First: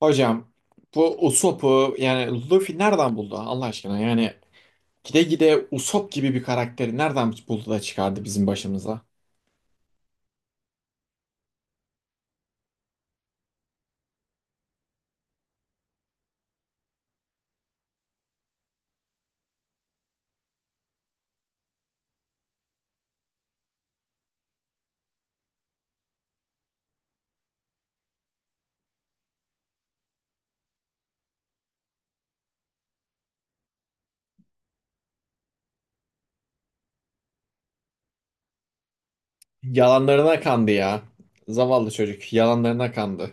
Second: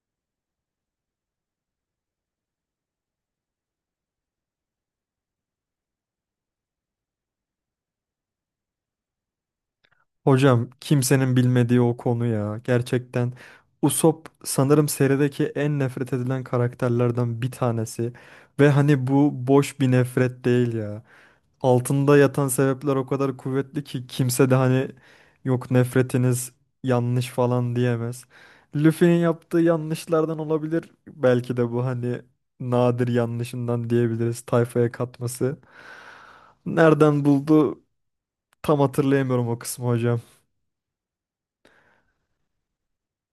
Hocam bu Usopp'u yani Luffy nereden buldu Allah aşkına? Yani gide gide Usopp gibi bir karakteri nereden buldu da çıkardı bizim başımıza? Hocam kimsenin bilmediği o konu ya. Gerçekten Usopp sanırım serideki en nefret edilen karakterlerden bir tanesi. Ve hani bu boş bir nefret değil ya. Altında yatan sebepler o kadar kuvvetli ki kimse de hani yok, nefretiniz yanlış falan diyemez. Luffy'nin yaptığı yanlışlardan olabilir. Belki de bu hani nadir yanlışından diyebiliriz, tayfaya katması. Nereden buldu, tam hatırlayamıyorum o kısmı hocam. Yalanlarına kandı ya. Zavallı çocuk yalanlarına kandı.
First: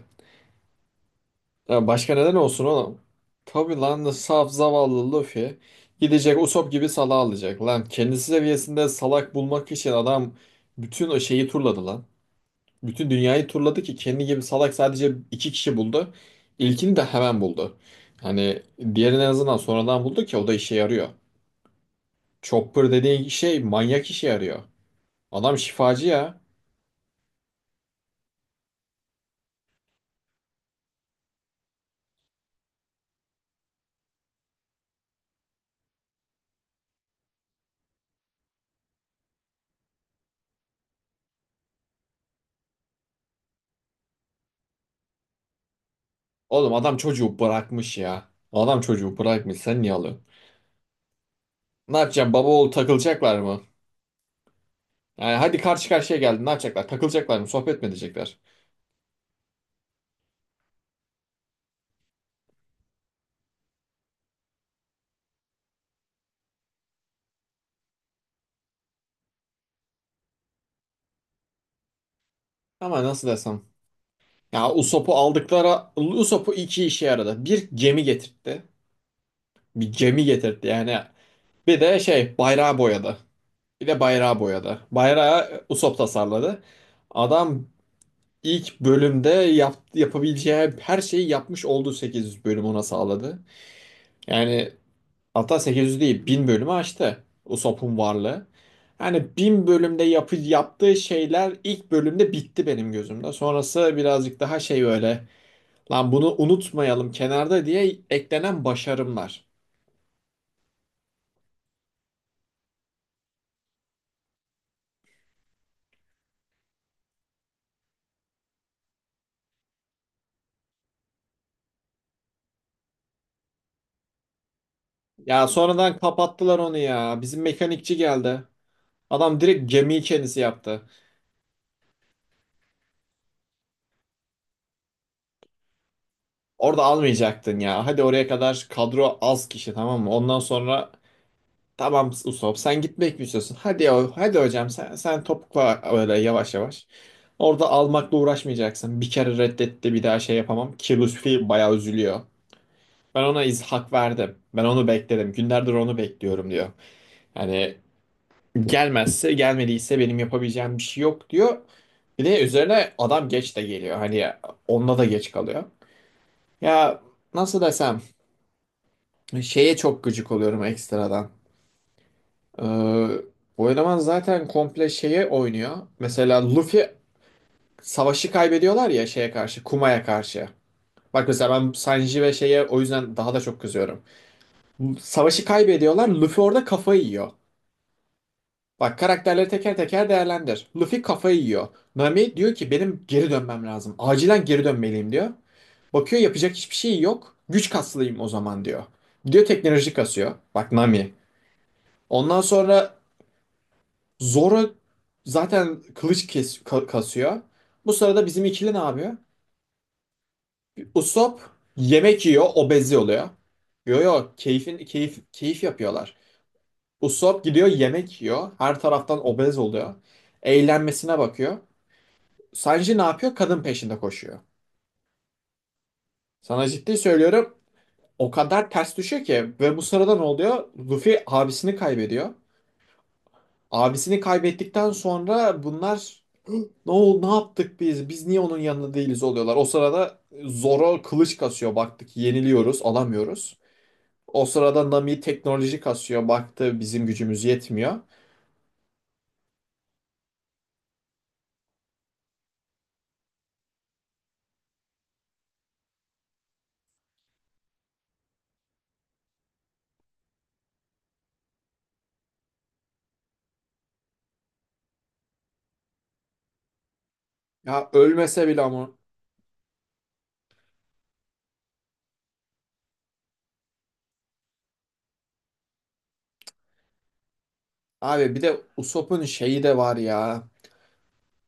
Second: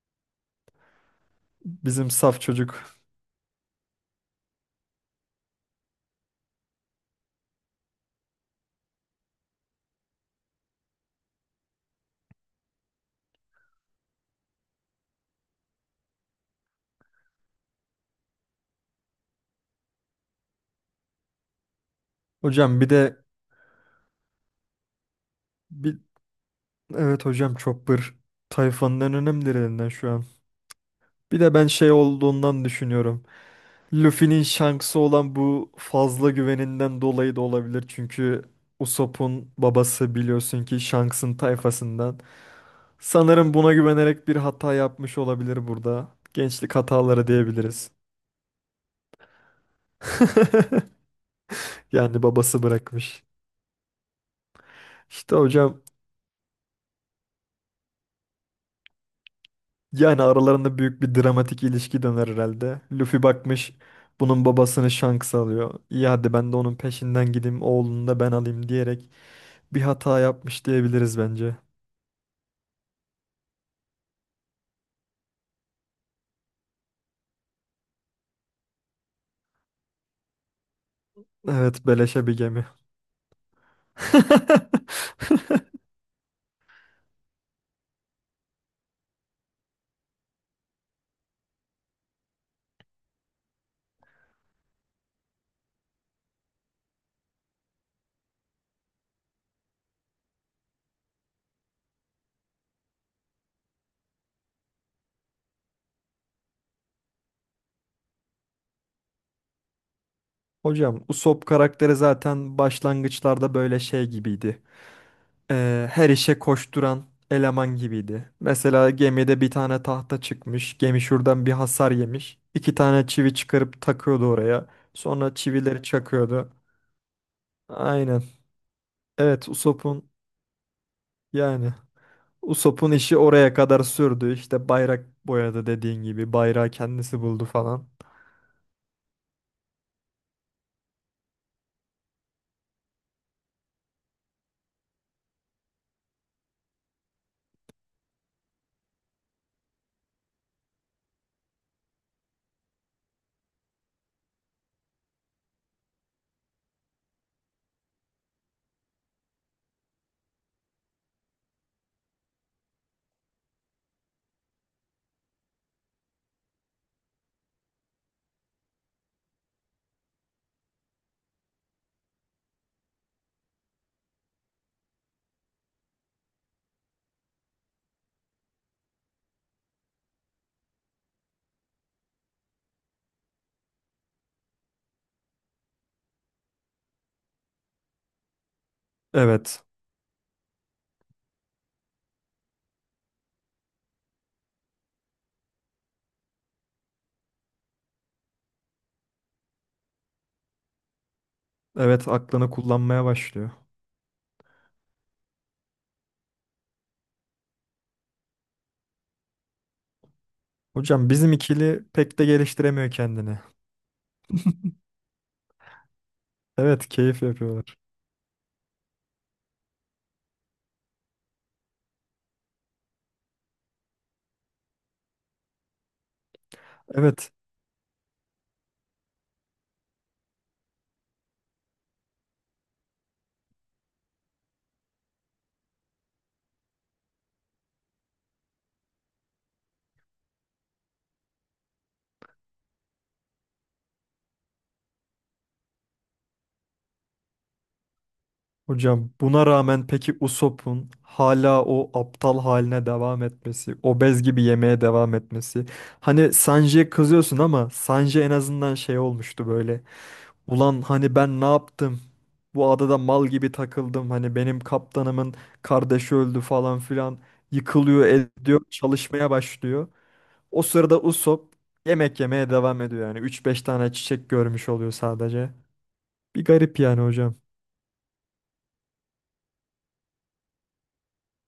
Ya Bizim başka neden saf olsun çocuk. oğlum? Tabii lan saf zavallı Luffy gidecek Usopp gibi salağı alacak lan. Kendisi seviyesinde salak bulmak için adam bütün o şeyi turladı lan. Bütün dünyayı turladı ki kendi gibi salak sadece iki kişi buldu. İlkini de hemen buldu. Hani diğerini en azından sonradan buldu ki o da işe yarıyor. Hocam bir Chopper de dediğin şey manyak işe yarıyor. Adam bir şifacı ya. evet hocam, Chopper tayfanın en önemlilerinden şu an. Bir de ben şey olduğundan düşünüyorum. Luffy'nin Shanks'ı olan bu fazla güveninden dolayı da olabilir. Çünkü Usopp'un babası biliyorsun ki Shanks'ın tayfasından. Sanırım buna güvenerek bir hata yapmış olabilir burada. Oğlum Gençlik adam hataları çocuğu diyebiliriz. bırakmış ya. Adam çocuğu bırakmış, sen niye alıyorsun? Ne Yani yapacaksın, baba babası oğul bırakmış. takılacaklar mı? Yani İşte hadi hocam, karşı karşıya geldin, ne yapacaklar? Takılacaklar mı? Sohbet mi edecekler? yani aralarında büyük bir dramatik ilişki döner herhalde. Luffy bakmış bunun babasını Shanks alıyor. İyi, hadi ben de onun peşinden gideyim, oğlunu da ben alayım diyerek bir hata yapmış diyebiliriz bence. Ama nasıl desem. Ya Usopp'u aldıkları... Usopp'u iki işe yaradı. Bir gemi getirtti. Bir gemi getirtti yani. Bir Evet, de beleşe bir şey gemi. bayrağı boyadı. Bir de bayrağı boyadı. Bayrağı Usopp tasarladı. Adam ilk bölümde yapabileceği her şeyi yapmış oldu, 8 bölüm ona sağladı. Yani hatta 800 değil 1000 bölümü aştı Usopp'un varlığı. Yani 1000 bölümde yaptığı şeyler ilk bölümde bitti benim gözümde. Sonrası birazcık daha şey böyle, lan bunu unutmayalım kenarda diye eklenen başarımlar. Hocam Usopp karakteri zaten başlangıçlarda böyle şey gibiydi. Her işe koşturan eleman gibiydi. Mesela gemide bir tane tahta çıkmış, gemi şuradan bir hasar yemiş. İki tane çivi çıkarıp takıyordu oraya. Sonra Ya çivileri sonradan çakıyordu. kapattılar onu ya. Bizim mekanikçi Aynen. geldi. Adam Evet, direkt gemiyi kendisi yaptı. yani Usopp'un işi oraya kadar sürdü. İşte bayrak boyadı dediğin gibi. Bayrağı Orada kendisi buldu almayacaktın ya. falan. Hadi oraya kadar kadro az kişi, tamam mı? Ondan sonra tamam Usop, sen gitmek mi istiyorsun? Hadi ya, hadi hocam sen topukla öyle yavaş yavaş. Orada almakla uğraşmayacaksın. Bir kere reddetti, bir daha şey yapamam. Ki Lutfi bayağı üzülüyor. Ben ona iz hak verdim. Ben onu bekledim. Günlerdir onu bekliyorum diyor. Yani gelmezse gelmediyse benim yapabileceğim bir şey yok diyor. Bir de üzerine adam geç de geliyor. Hani onda da geç kalıyor. Ya nasıl desem, şeye çok gıcık oluyorum ekstradan. Ee, Bu eleman zaten komple şeye oynuyor. Mesela Luffy savaşı kaybediyorlar ya şeye karşı, Kuma'ya karşı. Bak mesela ben Sanji ve şeye o yüzden daha da çok kızıyorum. Savaşı kaybediyorlar, Luffy orada kafayı yiyor. Bak karakterleri Evet. teker teker değerlendir. Luffy kafayı yiyor. Nami diyor ki benim geri dönmem lazım. Acilen geri dönmeliyim diyor. Bakıyor yapacak hiçbir şey yok. Güç kaslayayım o zaman diyor. Gidiyor teknoloji kasıyor. Bak Nami. Evet, Ondan aklını sonra kullanmaya başlıyor. Zoro zaten kılıç kasıyor. Bu sırada bizim ikili ne yapıyor? Hocam bizim Usopp ikili pek yemek de yiyor, geliştiremiyor obezi oluyor. kendini. Yo yo, keyfin keyif keyif yapıyorlar. Evet, keyif Usopp gidiyor yapıyorlar. yemek yiyor, her taraftan obez oluyor. Eğlenmesine bakıyor. Sanji ne yapıyor? Kadın peşinde koşuyor. Sana ciddi Evet. söylüyorum, o kadar ters düşüyor ki ve bu sırada ne oluyor? Luffy abisini kaybediyor. Abisini kaybettikten sonra bunlar ne oldu, ne yaptık biz? Biz niye onun yanında değiliz oluyorlar. O sırada Zoro kılıç kasıyor. Baktık yeniliyoruz, alamıyoruz. O sırada Nami teknoloji kasıyor. Baktı bizim gücümüz yetmiyor. Hocam buna rağmen peki Usopp'un hala o aptal haline devam etmesi, obez gibi yemeye devam etmesi. Hani Sanji'ye kızıyorsun ama Sanji en azından şey olmuştu böyle. Ulan hani ben ne yaptım? Bu adada mal gibi takıldım. Hani benim kaptanımın kardeşi öldü falan filan. Ya Yıkılıyor, ölmese bile ediyor, ama. çalışmaya başlıyor. O sırada Usopp yemek yemeye devam ediyor yani. Üç beş tane çiçek görmüş oluyor sadece. Bir garip yani hocam. Abi bir de Usopp'un şeyi de var ya.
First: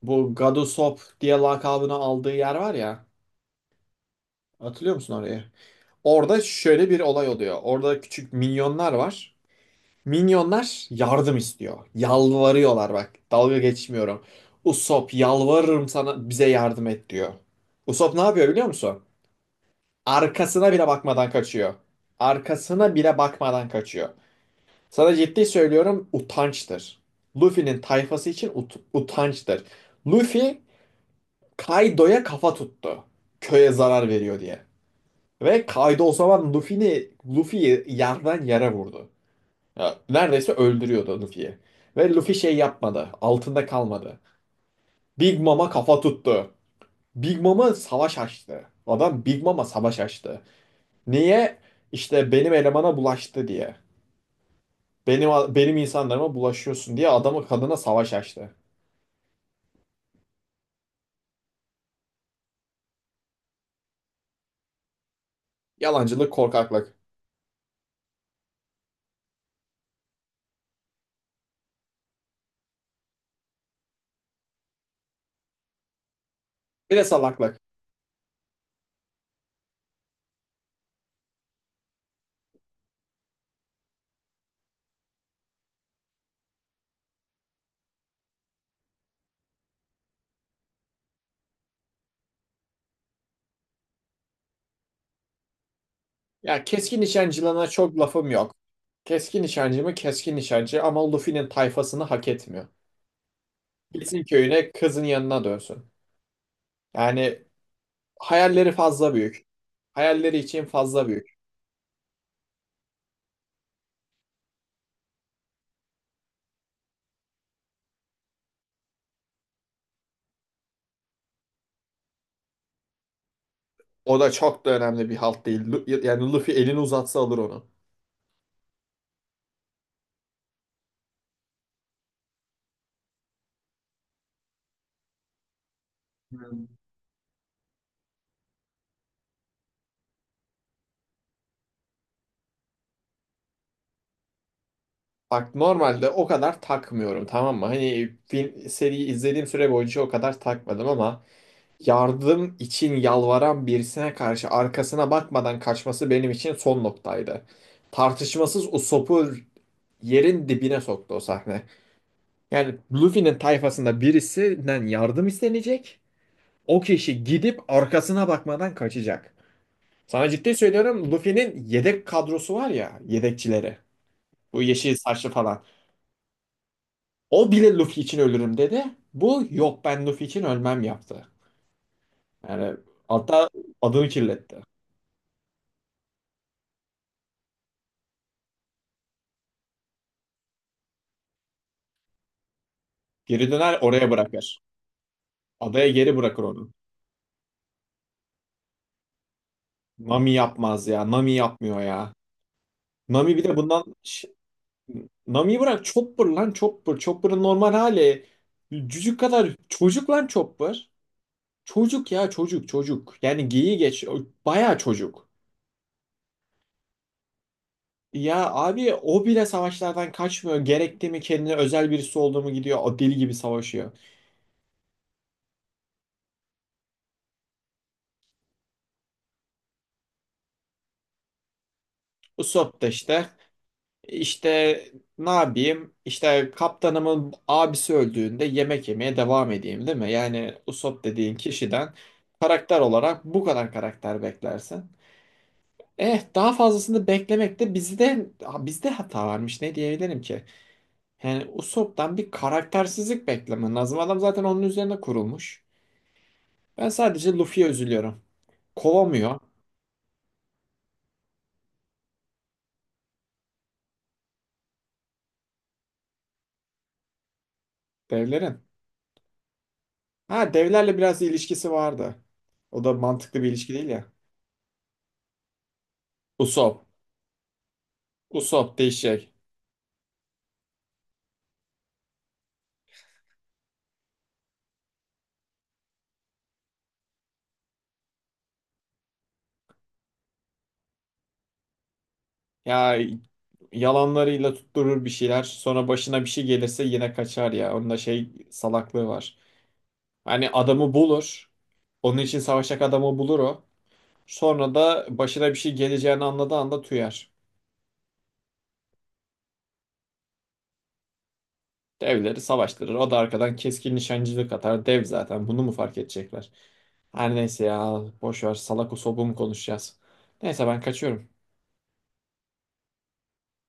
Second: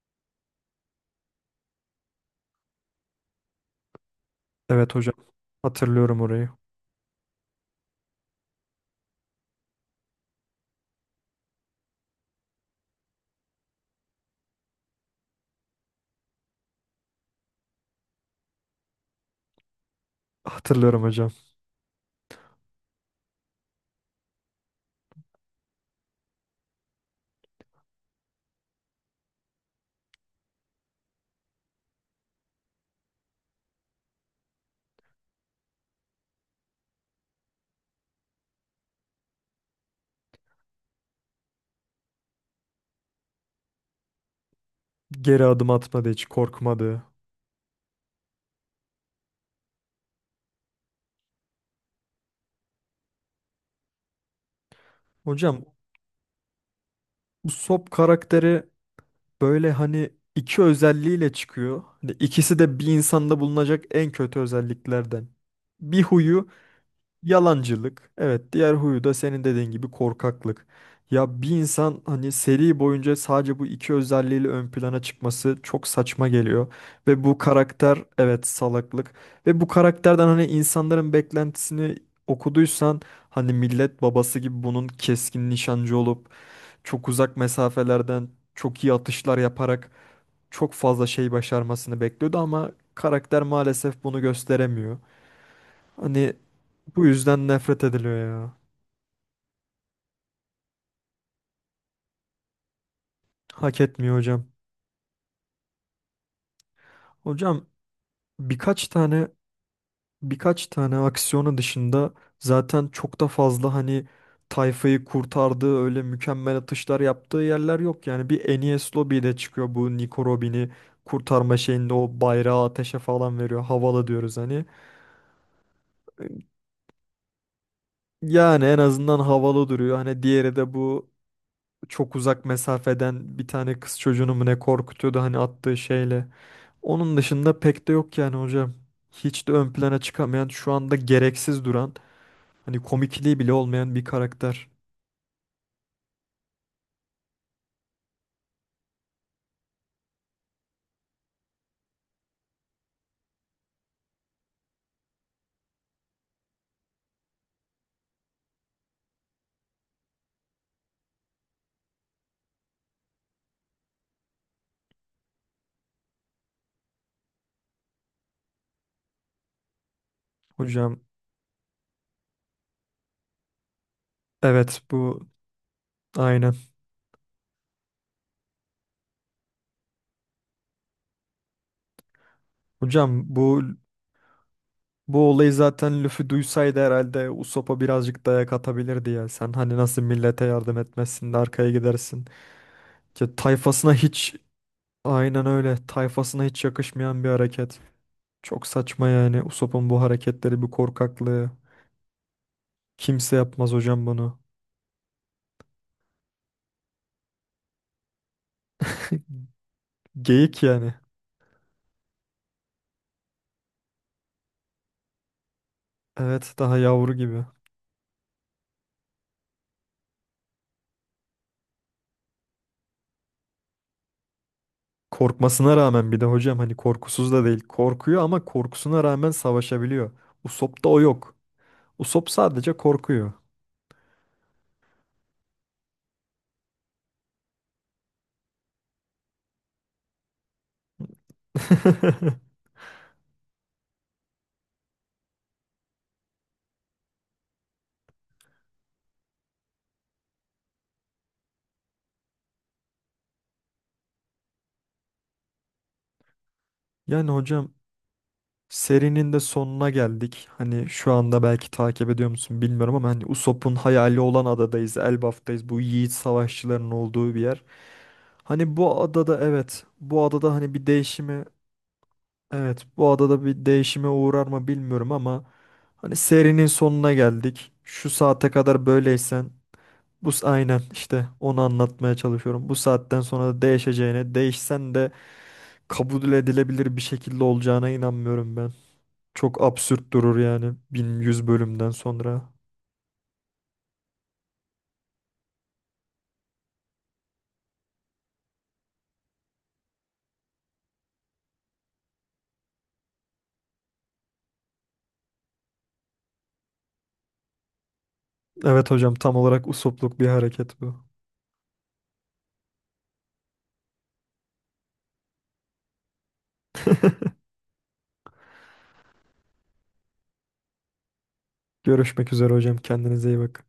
Bu God Usopp diye lakabını aldığı yer var ya. Hatırlıyor Evet musun hocam. orayı? Hatırlıyorum Orada orayı. şöyle bir olay oluyor. Orada küçük minyonlar var. Minyonlar yardım istiyor. Yalvarıyorlar bak. Dalga geçmiyorum. Usopp yalvarırım sana bize yardım et diyor. Usopp ne yapıyor biliyor musun? Arkasına bile Hatırlıyorum bakmadan hocam. kaçıyor. Arkasına bile bakmadan kaçıyor. Sana ciddi söylüyorum utançtır. Luffy'nin tayfası için utançtır. Luffy Kaido'ya kafa tuttu. Köye zarar veriyor diye. Ve Kaido o zaman Luffy'yi yerden yere vurdu. Ya, neredeyse öldürüyordu Luffy'yi. Ve Luffy şey yapmadı. Altında kalmadı. Big Geri Mom'a adım kafa atmadı, hiç tuttu. korkmadı. Big Mom'a savaş açtı. Adam Big Mom'a savaş açtı. Niye? İşte benim elemana bulaştı diye. Benim Hocam benim insanlarıma bulaşıyorsun diye adamı bu kadına Sop savaş açtı. karakteri böyle hani iki özelliğiyle çıkıyor. Hani ikisi de bir insanda bulunacak en kötü özelliklerden. Bir Yalancılık, huyu korkaklık. yalancılık. Evet, diğer huyu da senin dediğin gibi korkaklık. Ya bir insan hani seri boyunca sadece bu iki özelliğiyle ön plana çıkması çok saçma geliyor. Bir de Ve bu salaklık. karakter evet, salaklık. Ve bu karakterden hani insanların beklentisini okuduysan, hani millet babası gibi bunun keskin nişancı olup çok uzak mesafelerden çok iyi atışlar yaparak çok fazla şey başarmasını bekliyordu ama karakter maalesef bunu gösteremiyor. Hani Ya keskin bu yüzden nişancılığına nefret çok ediliyor lafım ya. yok. Keskin nişancı mı keskin nişancı ama Luffy'nin tayfasını hak etmiyor. Hak etmiyor Gitsin hocam. köyüne kızın yanına dönsün. Yani Hocam hayalleri birkaç fazla tane, büyük. Hayalleri için birkaç tane fazla büyük. aksiyonu dışında zaten çok da fazla hani tayfayı kurtardığı öyle mükemmel atışlar yaptığı yerler yok. Yani bir Enes Lobby'de çıkıyor bu, Nico Robin'i kurtarma şeyinde o bayrağı ateşe falan veriyor. Havalı O da diyoruz hani. çok da önemli bir halt değil. Lu- Yani Luffy elini uzatsa alır onu. Yani en azından havalı duruyor. Hani diğeri de bu çok uzak mesafeden bir tane kız çocuğunu mu ne korkutuyordu hani attığı şeyle. Onun dışında pek de yok yani hocam. Hiç de ön plana çıkamayan, şu anda gereksiz duran, hani komikliği bile olmayan bir karakter. Bak normalde o kadar takmıyorum, tamam mı? Hani film, seriyi izlediğim süre boyunca o kadar takmadım ama yardım için yalvaran birisine karşı arkasına bakmadan kaçması benim için son noktaydı. Tartışmasız o sopu yerin dibine soktu o sahne. Yani Luffy'nin tayfasında birisinden yardım istenecek. O kişi gidip arkasına bakmadan kaçacak. Sana ciddi Hocam, söylüyorum Luffy'nin yedek kadrosu var ya, yedekçileri. Bu evet, yeşil bu, saçlı falan. aynen. O bile Luffy için ölürüm dedi. Bu yok ben Luffy için ölmem yaptı. Yani Hocam hatta bu adını kirletti. bu olayı zaten Luffy duysaydı herhalde Usopp'a birazcık dayak atabilirdi ya. Sen hani nasıl millete yardım etmezsin de arkaya gidersin. Ya Geri döner tayfasına oraya hiç... bırakır. Aynen öyle. Adaya geri bırakır Tayfasına hiç onu. yakışmayan bir hareket. Çok saçma yani Usopp'un bu Nami hareketleri, bu yapmaz ya. Nami korkaklığı. yapmıyor ya. Kimse Nami bir de yapmaz bundan... hocam Ş- bunu. Nami'yi bırak, Chopper lan Chopper. Chopper'ın normal hali. Cücük kadar çocuk lan Geyik Chopper. yani. Çocuk ya, çocuk çocuk. Yani geyiği geç. O bayağı çocuk. Evet, daha yavru gibi. Ya abi o bile savaşlardan kaçmıyor. Gerekti mi kendine özel birisi olduğumu gidiyor. O deli gibi savaşıyor. Korkmasına rağmen bir de hocam hani korkusuz da değil. Korkuyor ama korkusuna rağmen savaşabiliyor. Usopp'ta o yok. Usopp sadece Usopp da işte korkuyor. işte ne yapayım? İşte kaptanımın abisi öldüğünde yemek yemeye devam edeyim değil mi? Yani Usopp dediğin kişiden karakter olarak bu kadar karakter beklersin. Eh daha fazlasını beklemek de bizde hata varmış, ne diyebilirim ki? Yani Usopp'tan bir karaktersizlik beklemen lazım. Adam zaten onun üzerine kurulmuş. Ben sadece Yani Luffy'ye hocam üzülüyorum. serinin Kovamıyor de sonuna geldik. Hani şu anda belki takip ediyor musun bilmiyorum ama hani Usopp'un hayali olan adadayız. Elbaf'tayız. Bu yiğit savaşçıların olduğu bir yer. devlerin. Hani bu adada, evet, bu Ha adada hani bir devlerle biraz değişimi... ilişkisi vardı. O Evet, da bu mantıklı adada bir bir ilişki değil ya. değişime uğrar mı bilmiyorum ama hani serinin Usopp. sonuna geldik. Şu saate Usopp kadar değişecek. böyleysen aynen, işte onu anlatmaya çalışıyorum. Bu saatten sonra da değişeceğine, değişsen de kabul edilebilir bir şekilde olacağına inanmıyorum ben. Çok absürt durur yani 1100 bölümden sonra. Ya yalanlarıyla tutturur bir şeyler. Sonra başına bir şey gelirse yine kaçar ya. Onun da şey salaklığı var. Hani adamı bulur. Onun için savaşacak adamı bulur o. Sonra da başına bir şey geleceğini anladığı anda tüyer. Evet hocam, tam olarak usopluk bir hareket bu. Devleri savaştırır. O da arkadan keskin nişancılık atar. Dev zaten. Bunu mu fark edecekler? Her neyse ya. Boş ver. Salak usobum konuşacağız. Neyse ben kaçıyorum. Görüşmek üzere hocam, kendinize iyi bakın.